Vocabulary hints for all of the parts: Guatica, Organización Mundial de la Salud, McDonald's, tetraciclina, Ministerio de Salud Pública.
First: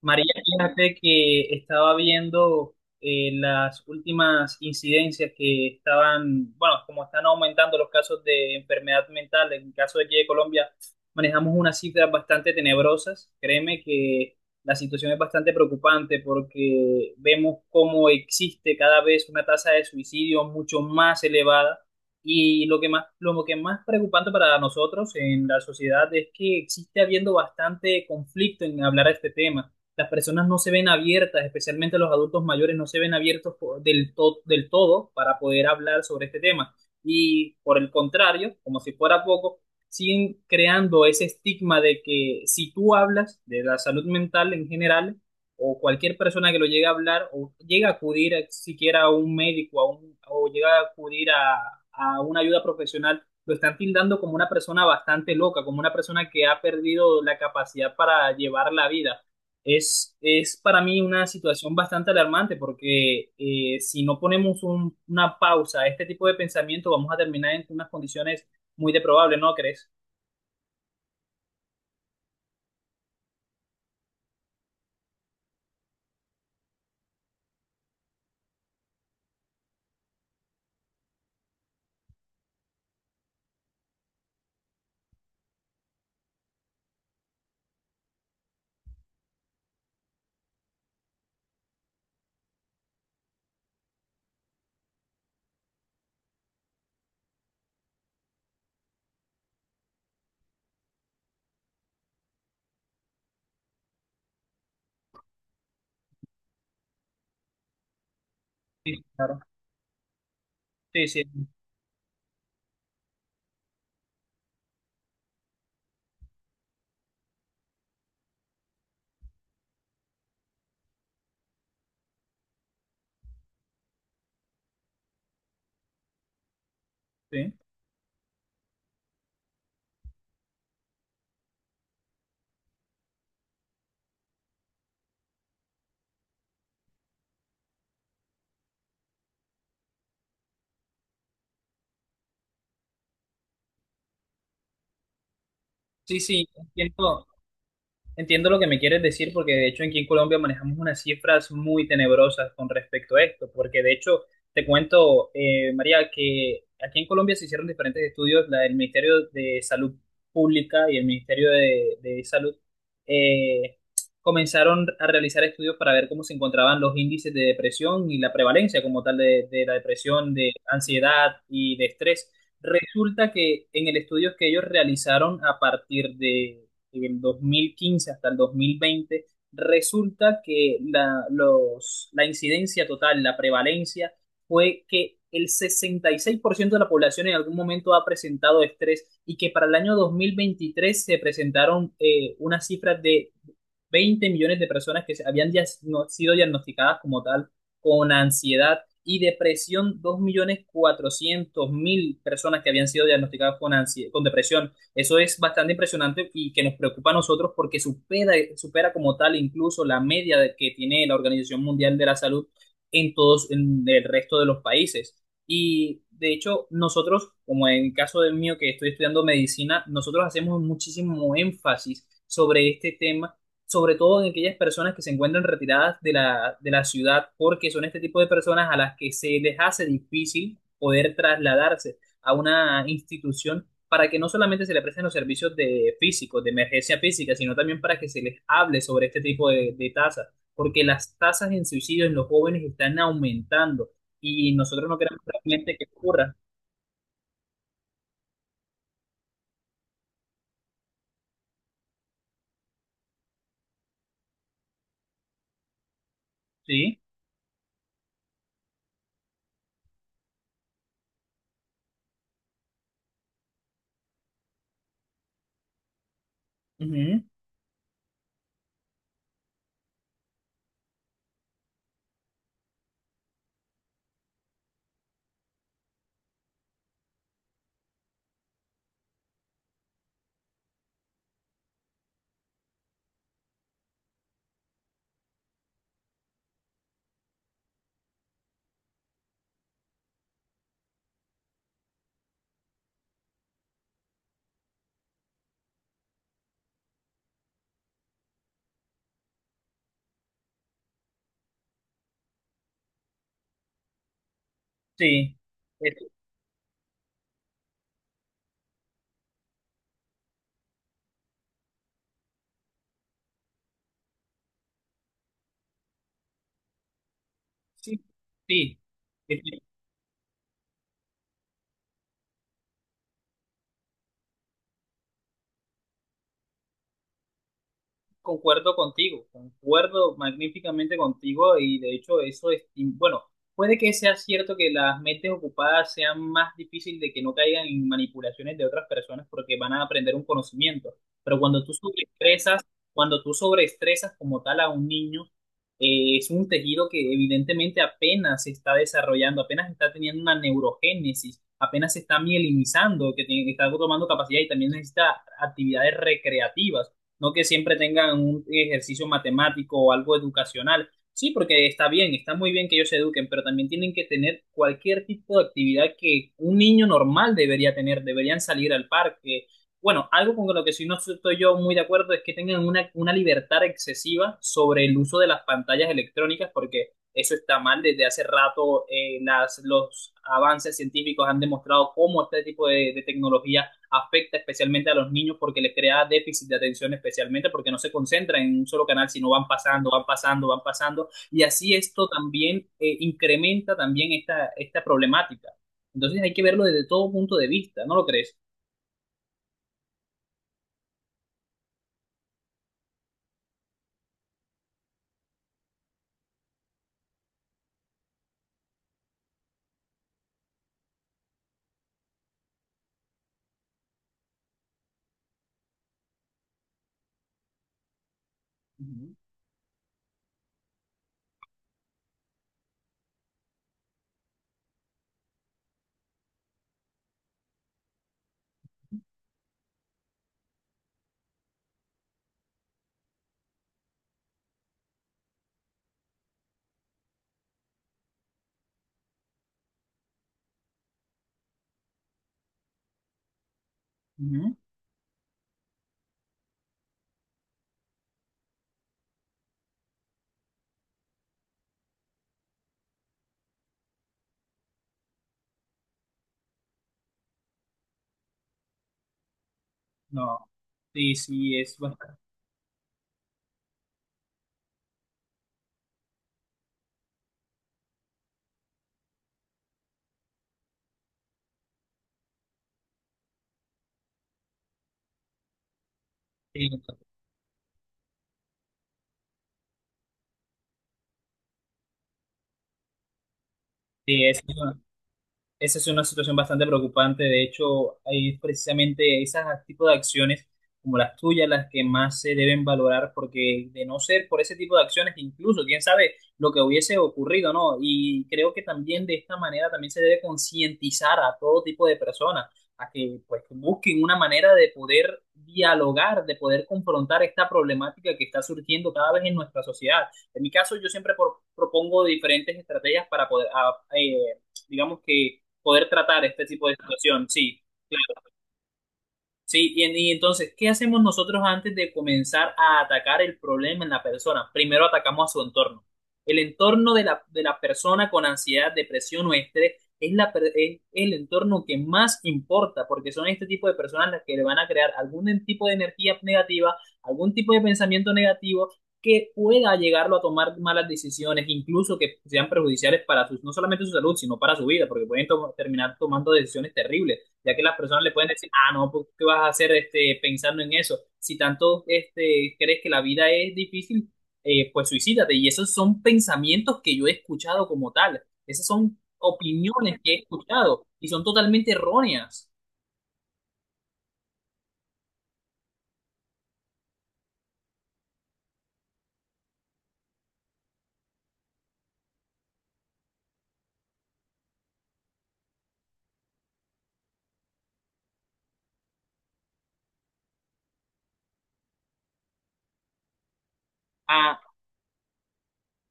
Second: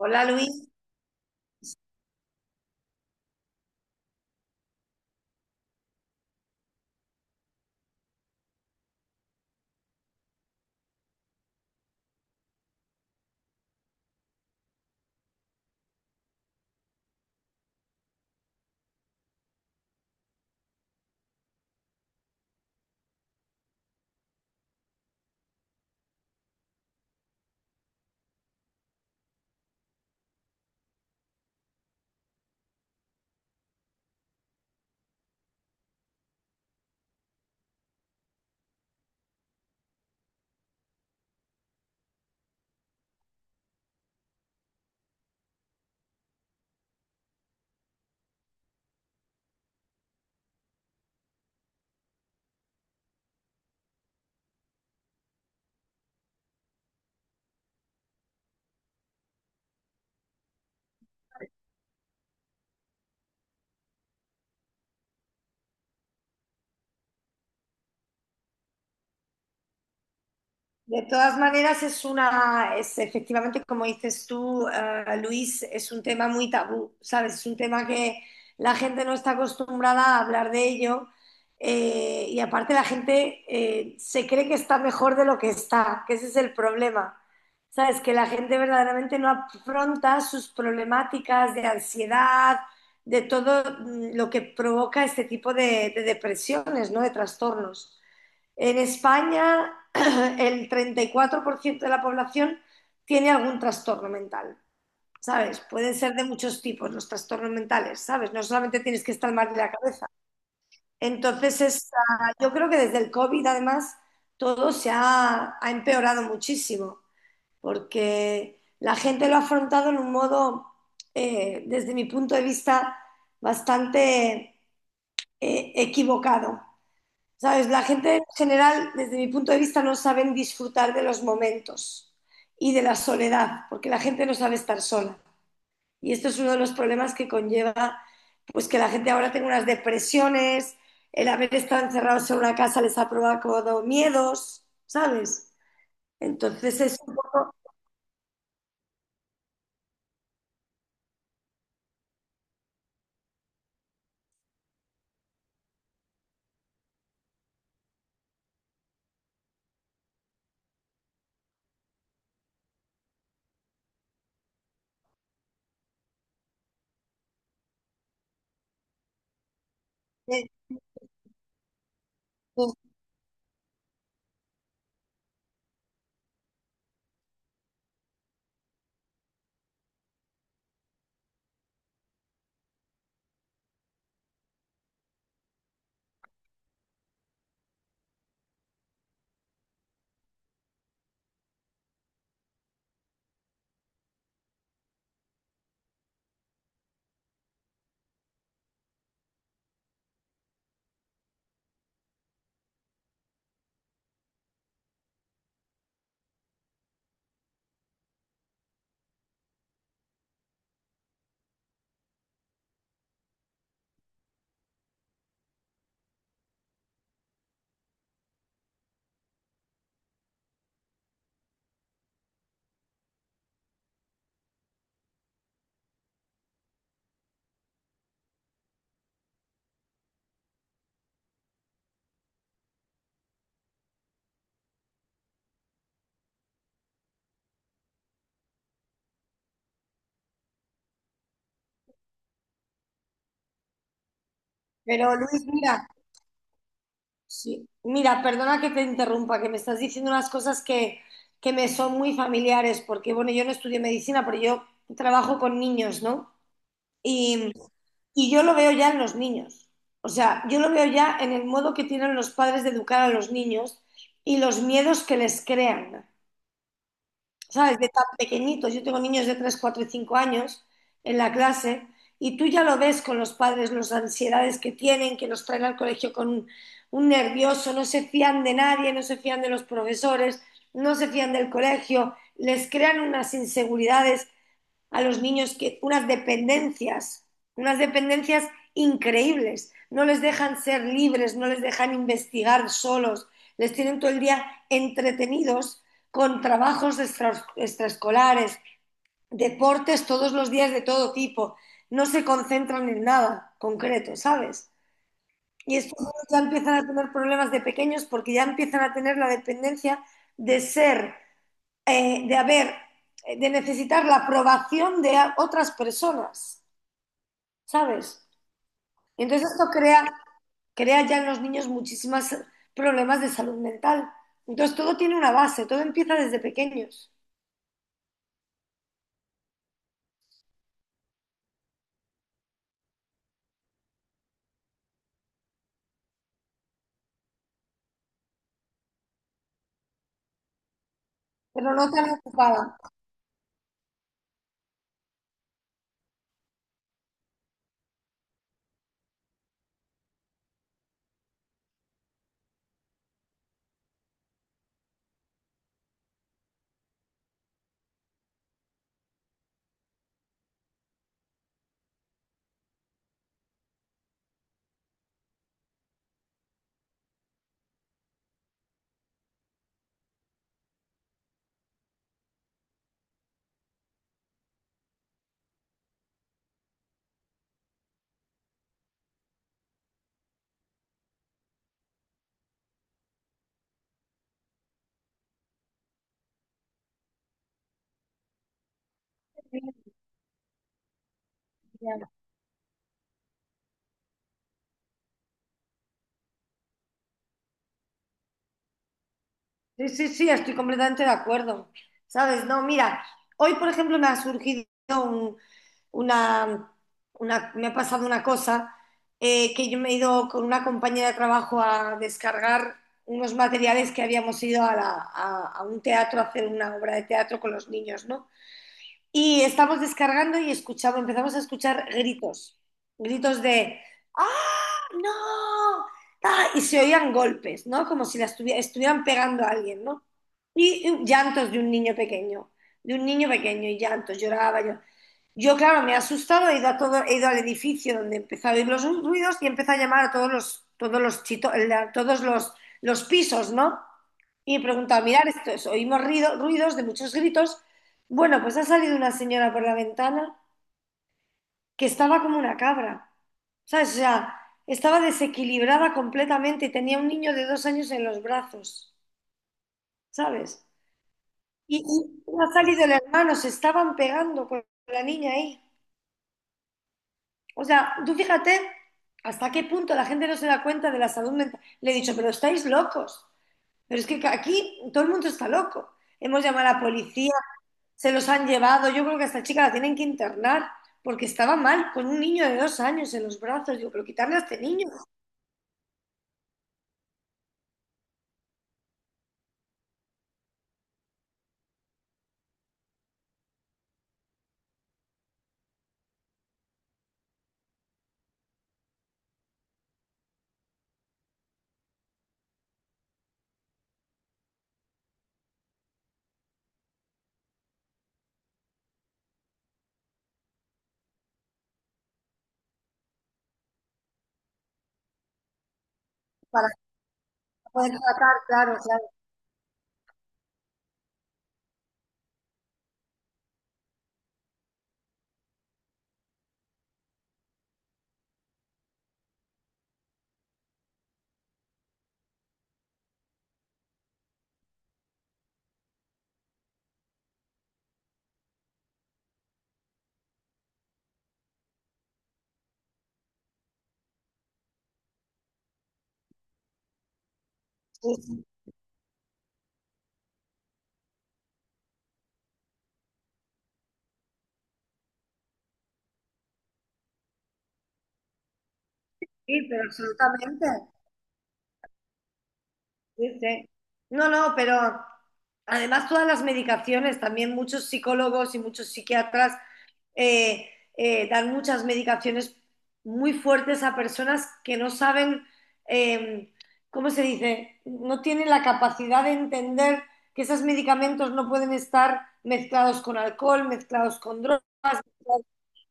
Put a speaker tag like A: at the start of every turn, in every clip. A: María,
B: Luis.
A: fíjate que estaba viendo las últimas incidencias que estaban, bueno, como están aumentando los casos de enfermedad mental, en el caso de aquí de Colombia, manejamos unas cifras bastante tenebrosas. Créeme que la situación es bastante preocupante porque vemos cómo existe cada vez una tasa de suicidio mucho más elevada. Y lo que más preocupante para nosotros en la sociedad es que existe habiendo bastante conflicto en hablar de este tema, las personas no se ven abiertas, especialmente los adultos mayores no se ven abiertos del todo para poder hablar sobre este tema. Y por el contrario, como si fuera poco, siguen creando ese estigma de que si tú hablas de la salud mental en general, o cualquier persona que lo llegue a hablar, o llega a acudir a- siquiera a un médico, o llega a acudir a una ayuda profesional, lo están tildando como una persona bastante loca, como una persona que ha perdido la capacidad para llevar la vida. Es para mí una situación bastante alarmante porque si no ponemos una pausa a este tipo de pensamiento, vamos a terminar en unas condiciones muy deprobables, ¿no crees?
B: De todas maneras es una, es efectivamente como dices tú, Luis, es un tema muy tabú, ¿sabes? Es un tema que la gente no está acostumbrada a hablar de ello. Y aparte la gente, se cree que está mejor de lo que está, que ese es el problema, ¿sabes? Que la gente verdaderamente no afronta sus problemáticas de ansiedad, de todo, lo que provoca este tipo de depresiones, ¿no? De trastornos. En España, el 34% de la población tiene algún trastorno mental, ¿sabes? Pueden ser de muchos tipos los trastornos mentales, ¿sabes? No solamente
A: Sí,
B: tienes que estar
A: claro.
B: mal de la cabeza.
A: Sí, sí,
B: Entonces, es, yo creo que desde el COVID, además, todo ha empeorado muchísimo, porque la gente lo ha afrontado en un modo, desde mi punto de vista, bastante equivocado.
A: sí.
B: ¿Sabes? La gente en general, desde mi punto de vista, no saben disfrutar de los momentos y de la soledad, porque la gente no sabe estar sola. Y esto es uno de los problemas que conlleva, pues que la gente ahora tenga unas depresiones. El haber estado encerrados en una casa les ha provocado miedos, ¿sabes?
A: Sí, sí,
B: Entonces es un
A: entiendo.
B: poco...
A: Entiendo lo que me quieres decir porque de hecho aquí en Colombia manejamos unas cifras muy tenebrosas con respecto a esto, porque de hecho te cuento, María, que aquí en Colombia se hicieron diferentes estudios, la del Ministerio de Salud Pública y el Ministerio de Salud eh, comenzaron a realizar estudios para ver cómo se encontraban los índices de depresión y la prevalencia como tal de la depresión,
B: eh,
A: de ansiedad y de estrés.
B: eh,
A: Resulta que en el estudio que ellos realizaron a partir de en el 2015 hasta el 2020, resulta que la incidencia total, la prevalencia, fue que el 66% de la población en algún momento ha presentado estrés y que para el año 2023 se presentaron una cifra de 20 millones de personas que habían sido diagnosticadas como tal con ansiedad y depresión, 2.400.000 personas que habían sido diagnosticadas con, con depresión. Eso es bastante impresionante y que nos preocupa a nosotros porque supera como tal incluso la media que tiene la Organización Mundial de la Salud en todos, en el resto de los países. Y de hecho, nosotros, como en el caso del mío que estoy estudiando medicina, nosotros hacemos muchísimo énfasis sobre este tema, sobre todo en aquellas personas que se encuentran retiradas de la ciudad, porque son este tipo de personas a las que se les hace difícil poder trasladarse a una institución para que no solamente se le presten los servicios de físicos, de emergencia física, sino también para que se les hable sobre este tipo de tasas, porque las tasas en suicidio en los jóvenes están aumentando y nosotros no
B: Pero
A: queremos
B: Luis,
A: realmente que
B: mira.
A: ocurra.
B: Sí. Mira, perdona que te interrumpa, que me estás diciendo unas cosas que me son muy familiares, porque bueno, yo no estudié medicina, pero yo trabajo con niños, ¿no?
A: ¿Sí?
B: Y, y yo lo veo ya en los niños. O sea, yo lo veo ya en el modo que tienen los padres de educar a los niños y los miedos que les crean.
A: Ujú.
B: ¿Sabes? De tan pequeñitos. Yo tengo niños de 3, 4 y 5 años en la clase y tú ya lo ves con los padres, las ansiedades que tienen, que los traen al colegio con un nervioso, no se fían de nadie, no se fían de los profesores, no se fían del colegio, les crean unas inseguridades a los niños, que unas dependencias increíbles. No les dejan ser libres, no les dejan investigar solos, les tienen todo el día entretenidos con trabajos extra, extraescolares, deportes todos los días de todo tipo. No se concentran en nada concreto, ¿sabes?
A: Sí.
B: Y estos
A: Es-
B: niños ya empiezan a tener problemas de pequeños porque ya empiezan a tener la dependencia de ser, eh, de haber, de necesitar la aprobación de otras personas,
A: sí,
B: ¿sabes?
A: sí.
B: Y entonces esto crea, crea ya en los niños muchísimos problemas de salud mental. Entonces todo tiene una base, todo empieza desde pequeños,
A: Concuerdo contigo, concuerdo magníficamente contigo y de hecho eso es, y bueno, puede que sea cierto que las mentes ocupadas sean más difíciles de que no caigan en manipulaciones de otras personas porque van a aprender un conocimiento, pero
B: pero no tan ocupada.
A: cuando tú sobreestresas como tal a un niño, es un tejido que evidentemente apenas se está desarrollando, apenas está teniendo una neurogénesis, apenas se está mielinizando, que está tomando capacidad y también necesita actividades recreativas, no que siempre tengan un ejercicio matemático o algo educacional. Sí, porque está bien, está muy bien que ellos se eduquen, pero también tienen que tener cualquier tipo de actividad que un niño normal debería tener, deberían salir al parque. Bueno, algo con lo que sí no estoy yo muy de acuerdo es que tengan una libertad excesiva sobre el uso de las pantallas electrónicas, porque eso está mal. Desde hace rato los avances científicos han demostrado cómo este tipo de tecnología afecta especialmente a los niños porque les crea déficit de atención, especialmente porque no se concentran en un solo canal, sino van pasando. Y así esto también incrementa también esta problemática. Entonces hay que verlo desde todo punto de vista, ¿no lo crees?
B: Sí, sí, sí, estoy completamente de acuerdo. ¿Sabes? No, mira, hoy por ejemplo me ha surgido un- una, una- me ha pasado una cosa, que yo me he ido con una compañera de trabajo a descargar unos materiales que habíamos ido a, la- a un teatro a hacer una obra de teatro con los niños, ¿no?
A: Ujú,
B: Y estamos descargando y escuchamos, empezamos a escuchar gritos, gritos de ¡ah, no! ¡Ah! Y se oían golpes, ¿no? Como si la estuvi- estuvieran pegando a alguien, ¿no? Y llantos de un niño pequeño, de un niño pequeño y llantos, lloraba yo. Yo, claro, me he asustado, he ido a todo, he ido al edificio donde empezaba a oír los ruidos y empezó a llamar a todos los chito- la- todos los pisos, ¿no?
A: ujú.
B: Y he preguntado, mirar, esto es, oímos ruido- ruidos de muchos gritos, bueno, pues ha salido una señora por la ventana que estaba como una cabra, ¿sabes? O sea, estaba desequilibrada completamente y tenía un niño de dos años en los brazos,
A: No,
B: ¿sabes?
A: sí, sí, es bastante.
B: Y no ha salido el hermano, se estaban pegando con la niña ahí. O sea, tú fíjate hasta qué punto la gente no se da cuenta de la salud mental. Le he dicho, pero estáis locos. Pero es que aquí todo el mundo está loco. Hemos llamado
A: Sí,
B: a la policía, se los han llevado. Yo creo que a esta chica la tienen que internar porque estaba mal con un niño de dos años en los brazos. Digo, pero
A: sí,
B: quitarle a
A: es.
B: este niño
A: Esa es una situación bastante preocupante. De hecho, hay precisamente esos tipos de acciones como las tuyas las que más se deben valorar, porque de no ser por ese tipo de acciones, incluso quién sabe lo que hubiese ocurrido, ¿no? Y creo que también de esta manera también se debe concientizar a todo tipo de personas a que pues busquen una manera de poder dialogar, de poder confrontar esta problemática que está surgiendo cada vez en nuestra sociedad. En mi caso, yo siempre propongo diferentes estrategias para poder, digamos que poder tratar este tipo
B: para
A: de situación, sí,
B: poder
A: claro.
B: tratar, claro, claro.
A: Sí, y, y entonces, ¿qué hacemos nosotros antes de comenzar a atacar el problema en la persona? Primero atacamos a su entorno. El entorno de la persona con ansiedad, depresión o estrés es, es el entorno que más importa, porque son este tipo de personas las que le van a crear algún tipo de energía negativa, algún tipo de pensamiento negativo que pueda llegarlo a tomar malas decisiones, incluso que sean perjudiciales para sus, no solamente su salud, sino para su vida, porque pueden terminar tomando decisiones terribles, ya que las personas le
B: Sí,
A: pueden
B: sí,
A: decir, ah, no, pues, ¿qué vas a hacer este, pensando en eso? Si tanto este, crees que la vida es difícil, pues suicídate. Y esos son pensamientos que yo he escuchado como tal. Esas son
B: sí, pero
A: opiniones que he
B: absolutamente.
A: escuchado y son totalmente erróneas.
B: Sí, sí. No, no, pero además todas las medicaciones, también muchos psicólogos y muchos psiquiatras, eh, dan muchas medicaciones muy fuertes a personas que no saben, eh, ¿cómo se dice? No tienen la capacidad de entender que esos medicamentos no pueden estar mezclados con alcohol, mezclados
A: Ah.
B: con drogas.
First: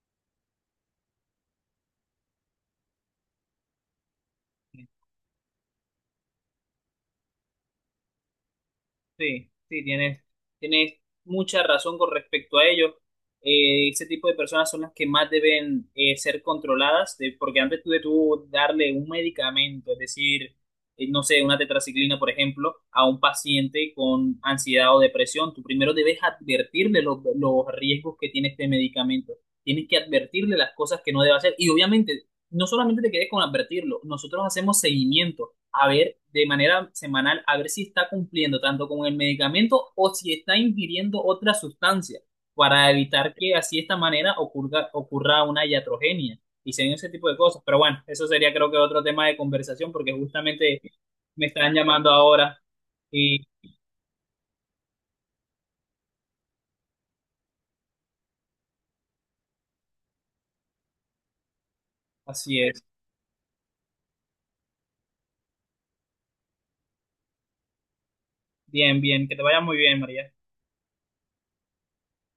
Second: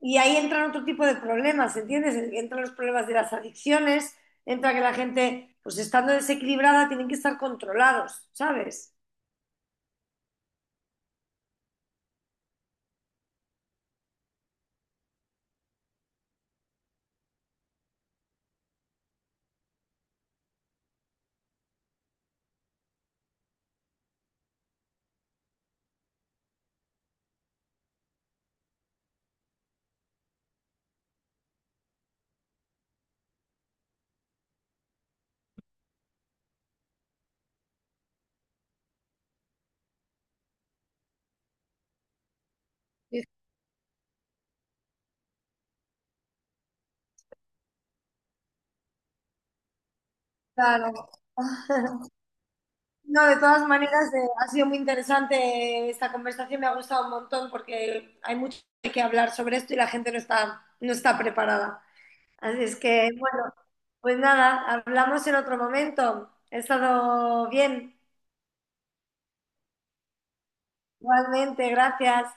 B: Y ahí entran otro tipo de problemas, ¿entiendes? Entran los problemas de las adicciones, entra que la gente, pues estando desequilibrada, tienen que estar controlados, ¿sabes?
A: Sí, sí, tienes mucha razón con respecto a ello. Ese tipo de personas son las que más deben ser controladas, porque antes tú de tú darle un medicamento, es decir, no sé, una tetraciclina, por ejemplo, a un paciente con ansiedad o depresión, tú primero debes advertirle los riesgos que tiene este medicamento. Tienes que advertirle las cosas que no debe hacer. Y obviamente, no solamente te quedes con advertirlo, nosotros hacemos seguimiento a ver de manera semanal, a ver si está cumpliendo tanto con el medicamento o si está ingiriendo otra sustancia para
B: Y
A: evitar que así de esta manera ocurra, ocurra una iatrogenia y se den ese tipo de cosas. Pero bueno, eso sería creo que otro tema de conversación porque justamente
B: claro.
A: me están llamando ahora
B: No, de
A: y
B: todas maneras, ha sido muy interesante esta conversación, me ha gustado un montón porque hay mucho que hablar sobre esto y la gente no está, no está preparada. Así
A: así
B: es
A: es.
B: que, bueno, pues nada, hablamos en otro momento. He estado bien,
A: Bien, bien, que te vaya muy bien, María.
B: igualmente, gracias.